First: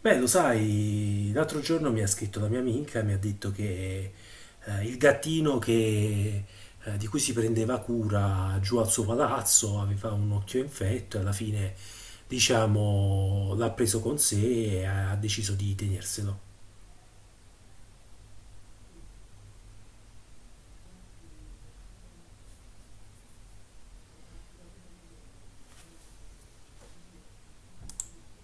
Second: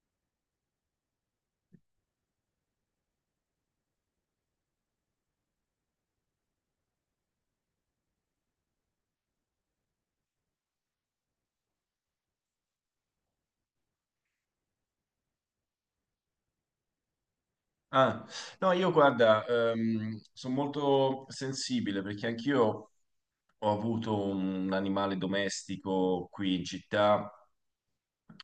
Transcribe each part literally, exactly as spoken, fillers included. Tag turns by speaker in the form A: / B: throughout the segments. A: Beh, lo sai, l'altro giorno mi ha scritto la mia amica e mi ha detto che eh, il gattino che, eh, di cui si prendeva cura giù al suo palazzo aveva un occhio infetto e alla fine, diciamo, l'ha preso con sé e ha deciso di tenerselo.
B: Ah, no, io guarda, sono molto sensibile perché anch'io ho avuto un animale domestico qui in città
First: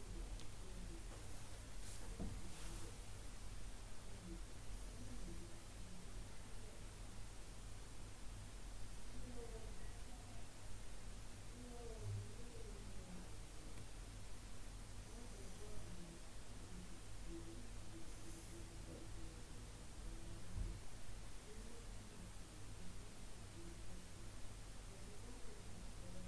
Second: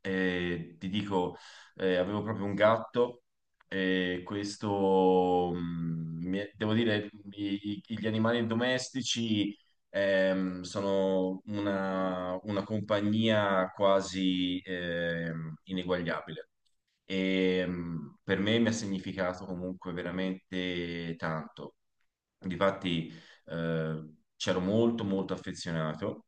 B: e ti dico, eh, avevo proprio un gatto e questo, mm, mi è- devo dire, i- i- gli animali domestici ehm, sono una, una compagnia quasi ehm, ineguagliabile e mh, per me mi ha significato comunque veramente tanto. Difatti, eh, c'ero molto molto affezionato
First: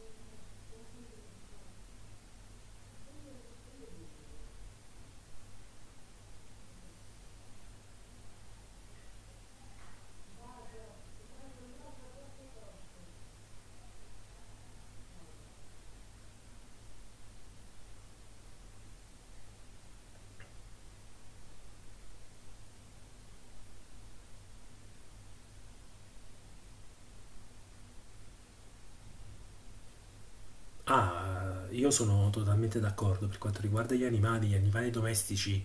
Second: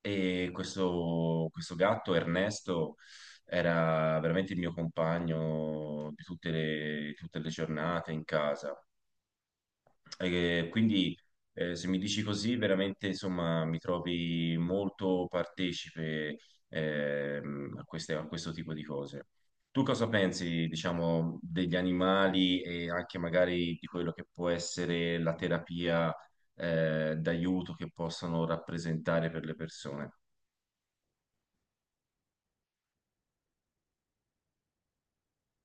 B: e questo, questo gatto Ernesto era veramente il mio compagno di tutte le, tutte le giornate in casa. E quindi eh, se mi dici così, veramente insomma, mi trovi molto partecipe ehm, a queste- a questo tipo di cose. Tu cosa pensi, diciamo, degli animali e anche magari di quello che può essere la terapia eh, d'aiuto che possono rappresentare per le persone?
A: Ah, io sono totalmente d'accordo per quanto riguarda gli animali, gli animali domestici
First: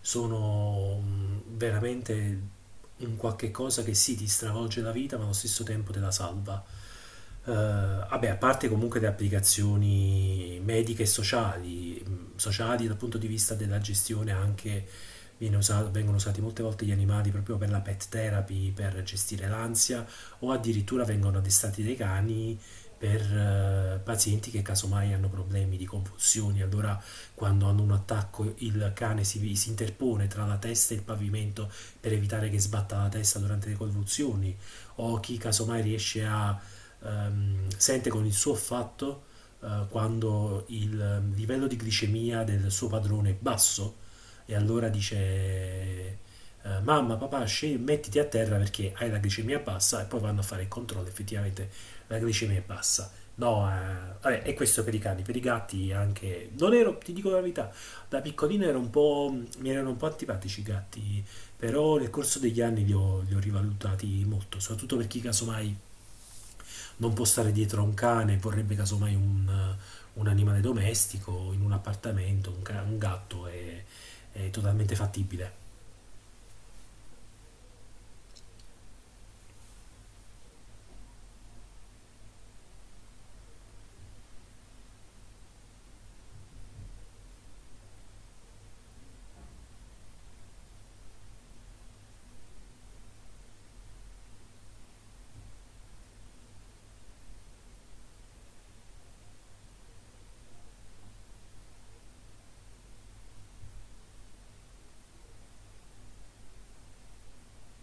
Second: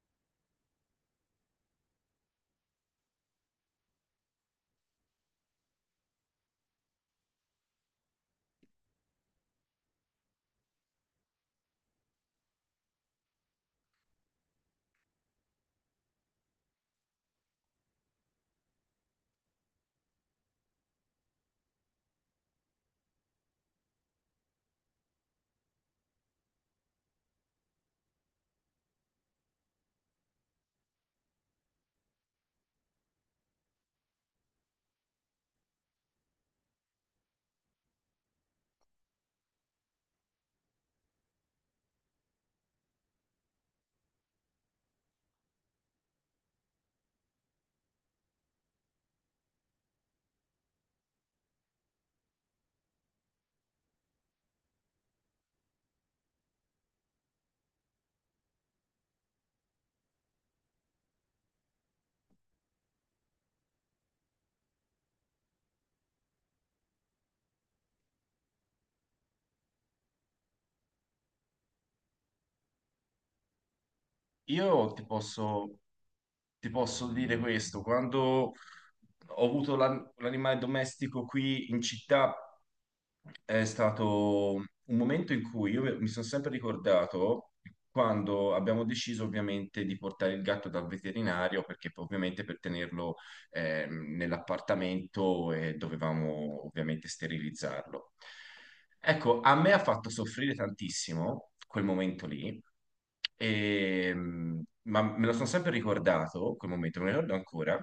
A: sono mm, veramente un qualche cosa che sì, ti stravolge la vita, ma allo stesso tempo te la salva. Eh, vabbè, a parte comunque le applicazioni mediche e sociali, mm, sociali dal punto di vista della gestione anche viene usa- vengono usati molte volte gli animali proprio per la pet therapy, per gestire l'ansia o addirittura vengono addestrati dei cani per eh, pazienti che casomai hanno problemi di convulsioni, allora quando hanno un attacco il cane si, si interpone tra la testa e il pavimento per evitare che sbatta la testa durante le convulsioni, o chi casomai riesce a ehm, sente con il suo affatto eh, quando il ehm, livello di glicemia del suo padrone è basso e allora dice eh, mamma, papà, sce- mettiti a terra perché hai la glicemia bassa e poi vanno a fare il controllo, effettivamente la glicemia è bassa. No, eh, vabbè, e questo per i cani, per i gatti anche. Non ero, ti dico la verità, da piccolino ero un po', mi erano un po' antipatici i gatti, però nel corso degli anni li ho, li ho rivalutati molto, soprattutto per chi casomai non può stare dietro a un cane, vorrebbe casomai un, un animale domestico in un appartamento, un, ca- un gatto è, è
B: Io
A: totalmente
B: ti
A: fattibile.
B: posso, ti posso dire questo, quando ho avuto l'an- l'animale domestico qui in città, è stato un momento in cui io mi sono sempre ricordato quando abbiamo deciso ovviamente di portare il gatto dal veterinario perché poi, ovviamente per tenerlo ehm, nell'appartamento e dovevamo ovviamente sterilizzarlo. Ecco, a me ha fatto soffrire tantissimo quel momento lì, e, mm, ma me lo sono sempre ricordato, quel momento, me lo ricordo ancora,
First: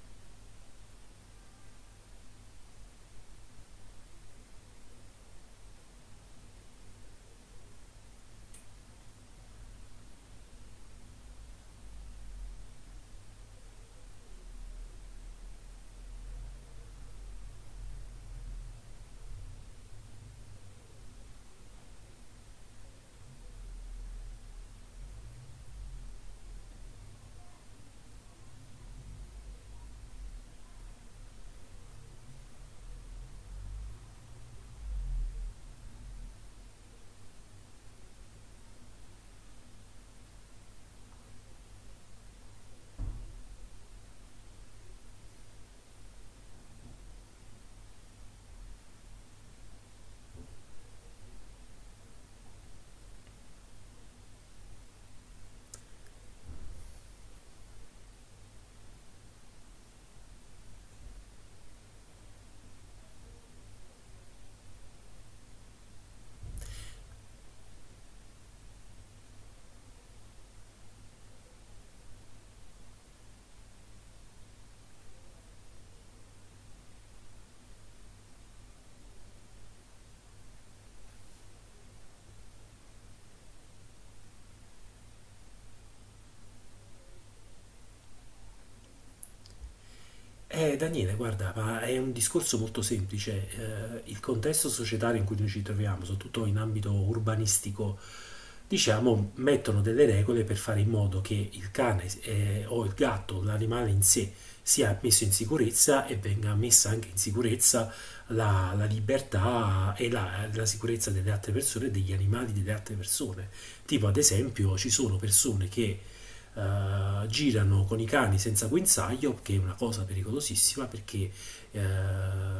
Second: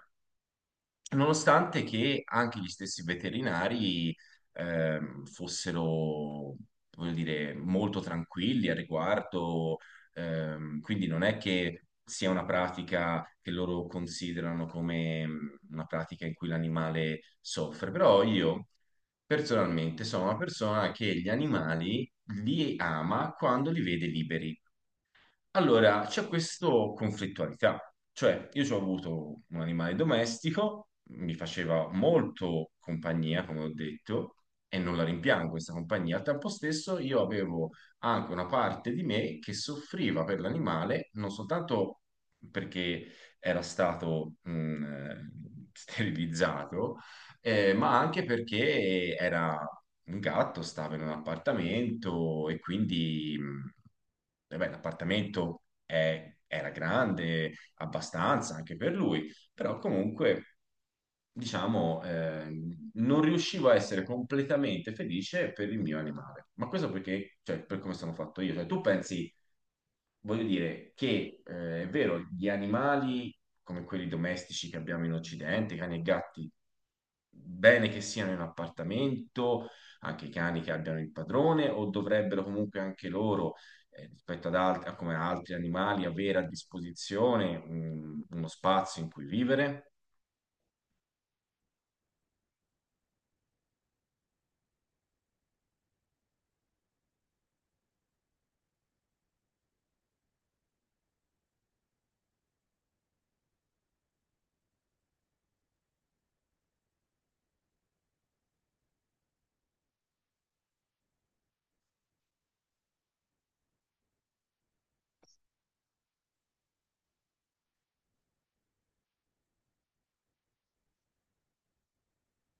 B: nonostante che anche gli stessi veterinari ehm, fossero, voglio dire, molto tranquilli al riguardo. Ehm, quindi non è che sia una pratica che loro considerano come mh, una pratica in cui l'animale soffre, però io personalmente sono una persona che gli animali li ama quando li vede liberi. Allora, c'è questa conflittualità, cioè io ci ho avuto un animale domestico, mi faceva molto compagnia, come ho detto, e non la rimpiango questa compagnia. Al tempo stesso io avevo anche una parte di me che soffriva per l'animale, non soltanto perché era stato mh, eh, sterilizzato, eh, ma anche perché era un gatto, stava in un appartamento e quindi... mh, eh beh, l'appartamento è- era grande abbastanza anche per lui, però comunque, diciamo, ehm, non riuscivo a essere completamente felice per il mio animale. Ma questo perché, cioè, per come sono fatto io. Cioè, tu pensi, voglio dire, che eh, è vero, gli animali come quelli domestici che abbiamo in Occidente, cani e gatti, bene che siano in appartamento, anche i cani che abbiano il padrone, o dovrebbero comunque anche loro, eh, rispetto ad altri, a come altri animali, avere a disposizione un- uno spazio in cui vivere?
A: Eh, Daniele, guarda, ma è un discorso molto semplice. Eh, il contesto societario in cui noi ci troviamo, soprattutto in ambito urbanistico, diciamo, mettono delle regole per fare in modo che il cane eh, o il gatto, l'animale in sé, sia messo in sicurezza e venga messa anche in sicurezza la, la libertà e la, la sicurezza delle altre persone, e degli animali delle altre persone. Tipo, ad esempio, ci sono persone che eh, girano con i cani senza guinzaglio, che è una cosa pericolosissima perché eh,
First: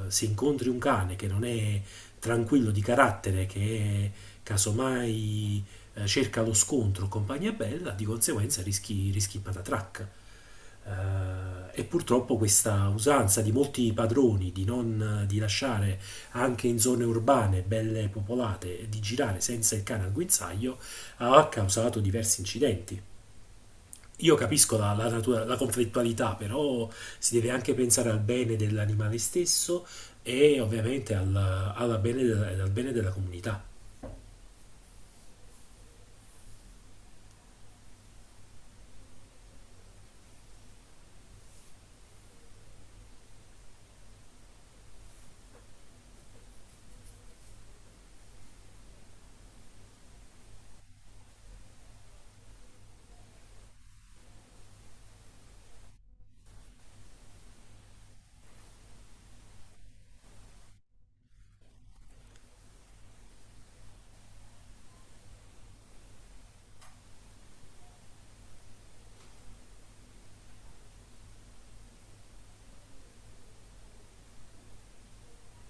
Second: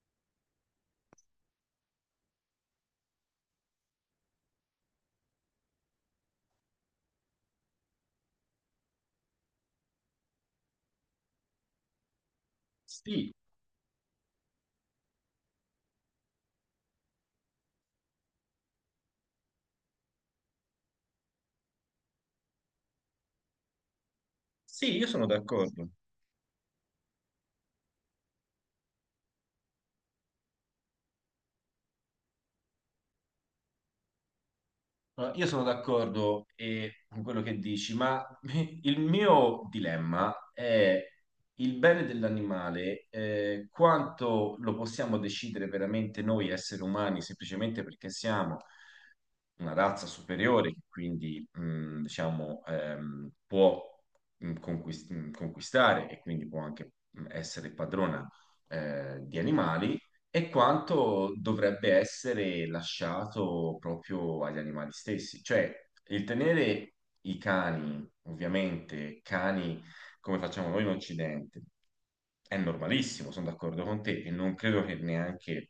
A: se incontri un cane che non è tranquillo di carattere, che è casomai eh, cerca lo scontro o compagnia bella, di conseguenza rischi, rischi patatrac. Eh, e purtroppo questa
B: Sì,
A: usanza di molti padroni di non di lasciare anche in zone urbane belle popolate di girare senza il cane al guinzaglio ha causato diversi incidenti. Io capisco la,
B: sì, io
A: la
B: sono
A: natura, la
B: d'accordo.
A: conflittualità, però si deve anche pensare al bene dell'animale stesso e ovviamente al, alla bene della, al bene della comunità.
B: No, io sono d'accordo eh, con quello che dici, ma il mio dilemma è il bene dell'animale, eh, quanto lo possiamo decidere veramente noi esseri umani, semplicemente perché siamo una razza superiore, che quindi mh, diciamo, ehm, può mh, conquist- mh, conquistare e quindi può anche mh, essere padrona eh, di animali e quanto dovrebbe essere lasciato proprio agli animali stessi. Cioè, il tenere i cani, ovviamente, cani come facciamo noi in Occidente, è normalissimo, sono d'accordo con te, e non credo che neanche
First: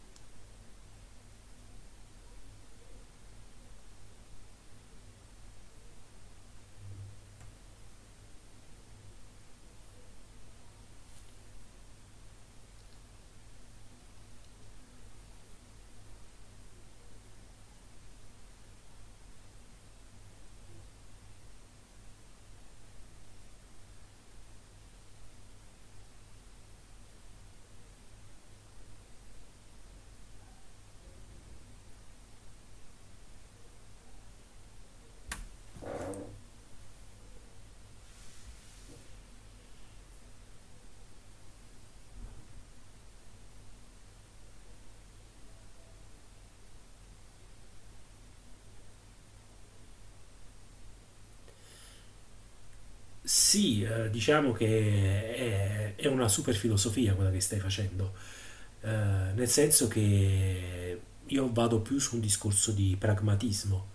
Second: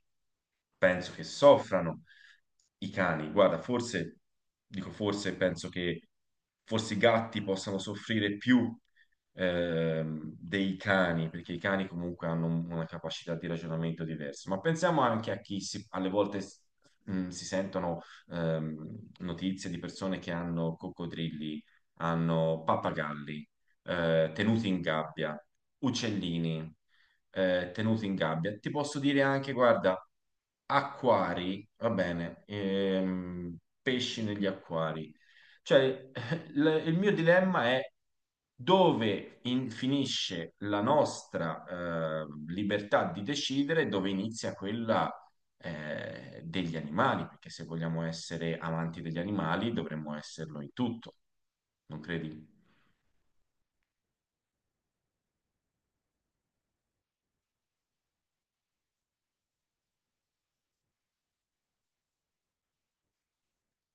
B: penso che soffrano i cani. Guarda, forse, dico forse, penso che forse i gatti possano soffrire più ehm, dei cani, perché i cani comunque hanno un- una capacità di ragionamento diversa, ma pensiamo anche a chi si- alle volte s- mh, si sentono ehm, notizie di persone che hanno coccodrilli, hanno pappagalli, eh, tenuti in gabbia, uccellini, eh, tenuti in gabbia. Ti posso dire anche, guarda, acquari, va bene, ehm, pesci negli acquari. Cioè, il il mio dilemma è dove in- finisce la nostra eh, libertà di decidere, e dove inizia quella eh, degli animali, perché se vogliamo essere amanti degli animali dovremmo esserlo in tutto, non credi?
A: Sì, eh, diciamo che è, è una super filosofia quella che stai facendo, eh, nel senso che io vado più su un discorso di pragmatismo.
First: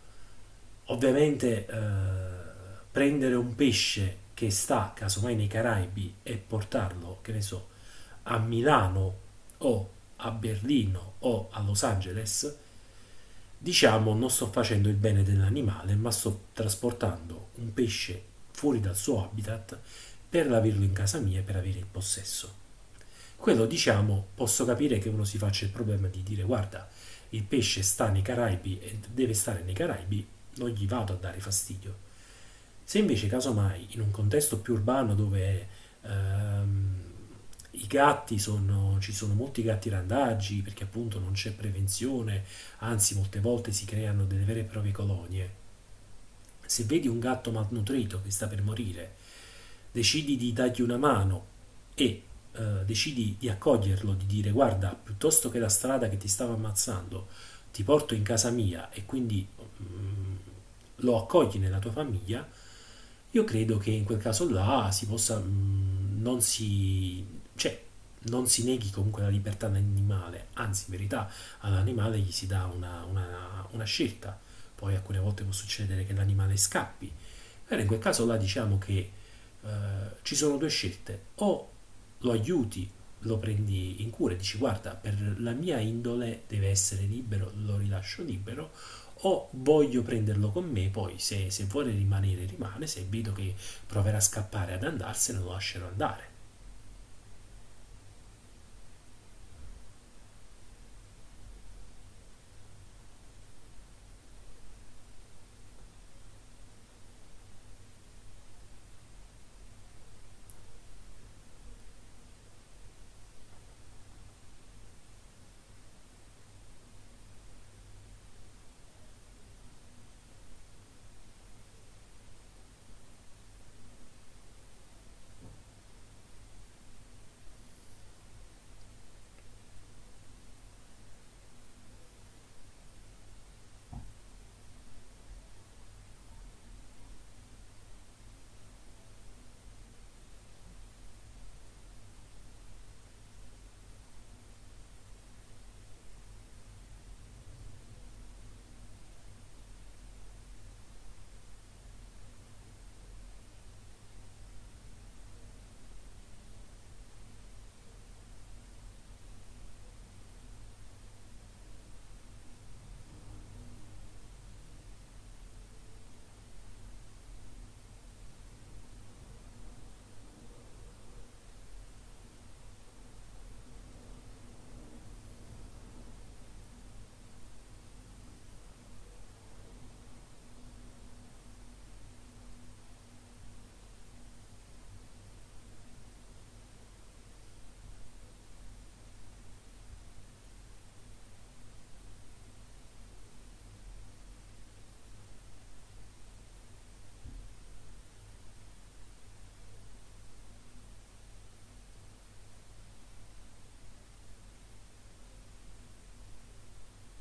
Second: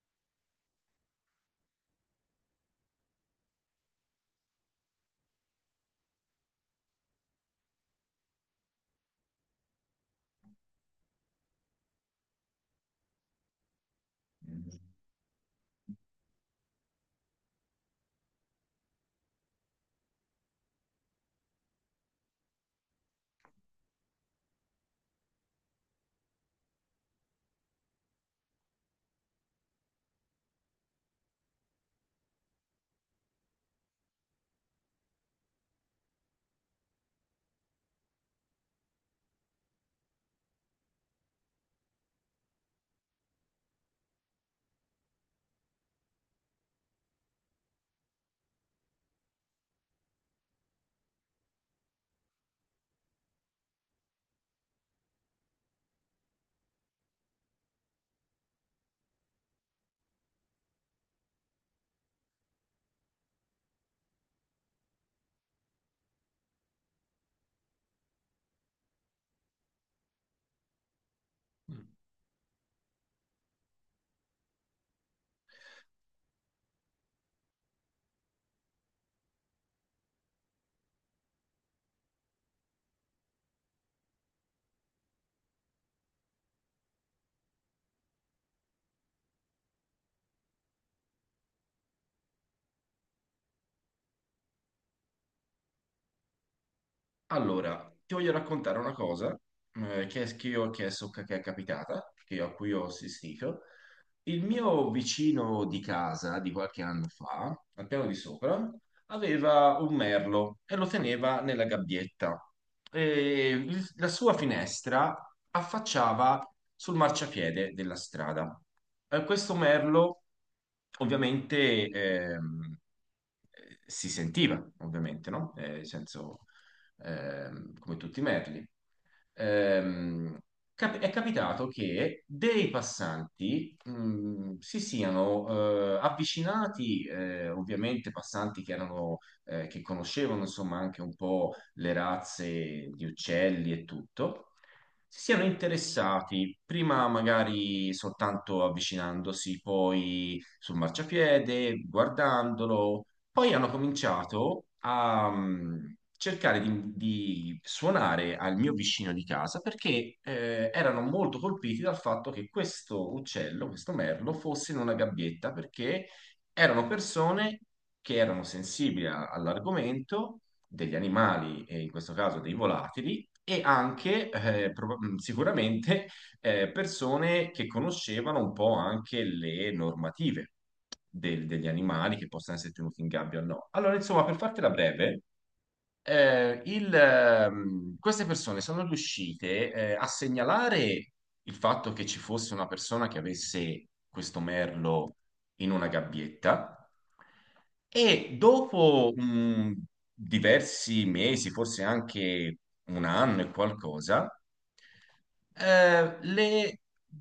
A: Ovviamente eh, prendere un pesce che sta casomai nei Caraibi e portarlo, che ne so, a Milano o a Berlino o a Los Angeles, diciamo non sto facendo il bene dell'animale, ma sto trasportando un pesce fuori dal suo habitat per averlo in casa mia e per avere il possesso. Quello, diciamo, posso capire che uno si faccia il problema di dire guarda, il pesce sta nei Caraibi e deve stare nei Caraibi, non gli vado a dare fastidio. Se invece casomai in un contesto più urbano dove ehm, i gatti sono, ci sono molti gatti randaggi perché appunto non c'è prevenzione, anzi molte volte si creano delle vere e proprie colonie, se vedi un gatto malnutrito che sta per morire, decidi di dargli una mano e eh, decidi di accoglierlo, di dire guarda, piuttosto che la strada che ti stava ammazzando, ti porto in casa mia e quindi mm, lo accogli nella tua famiglia, io credo che in quel caso là si possa, mm, non si, cioè, non si neghi comunque la libertà all'animale, anzi in verità
B: Mm.
A: all'animale gli si dà una, una- una scelta, poi alcune volte può succedere che l'animale scappi. Allora in quel caso là diciamo che eh, ci sono due scelte. O lo aiuti, lo prendi in cura e dici guarda, per la mia indole deve essere libero, lo rilascio libero, o voglio prenderlo con me, poi se, se vuole rimanere rimane, se vedo che proverà a scappare ad andarsene lo lascerò andare.
B: Allora, ti voglio raccontare una cosa eh, che, è, che io- che è so- che è capitata, che io- a cui ho assistito. Il mio vicino di casa di qualche anno fa, al piano di sopra, aveva un merlo e lo teneva nella gabbietta. E il- la sua finestra affacciava sul marciapiede della strada. Eh, questo merlo ovviamente ehm, eh, si sentiva, ovviamente, no? Eh, nel senso ehm, come tutti i merli, ehm, cap- è capitato che dei passanti mh, si siano eh, avvicinati, eh, ovviamente passanti che erano, eh, che conoscevano insomma anche un po' le razze di uccelli e tutto. Si siano interessati, prima magari soltanto avvicinandosi, poi sul marciapiede, guardandolo, poi hanno cominciato a mh, cercare di, di suonare al mio vicino di casa perché eh, erano molto colpiti dal fatto che questo uccello, questo merlo, fosse in una gabbietta perché erano persone che erano sensibili a- all'argomento degli animali, e in questo caso dei volatili, e anche eh, proba- mh, sicuramente eh, persone che conoscevano un po' anche le normative del- degli animali che possono essere tenuti in gabbia o no. Allora, insomma, per fartela breve, eh, il, ehm, queste persone sono riuscite, eh, a segnalare il fatto che ci fosse una persona che avesse questo merlo in una gabbietta e dopo mh, diversi mesi, forse anche un anno e qualcosa, eh, le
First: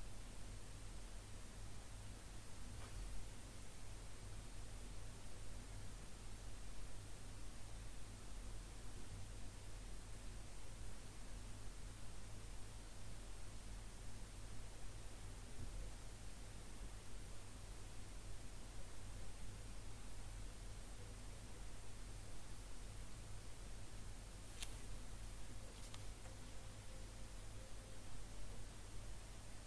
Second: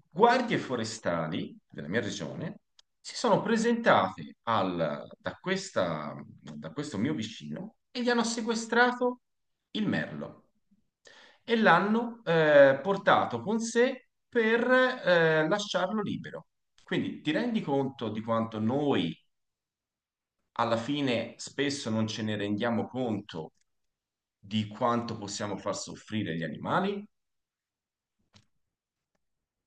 B: guardie forestali della mia regione si sono presentate al- da questa- da questo mio vicino e gli hanno sequestrato il merlo e l'hanno eh, portato con sé per eh, lasciarlo libero. Quindi ti rendi conto di quanto noi alla fine spesso non ce ne rendiamo conto di quanto possiamo far soffrire gli animali?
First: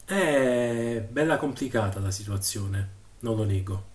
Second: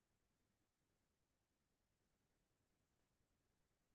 A: È bella complicata la situazione, non lo nego.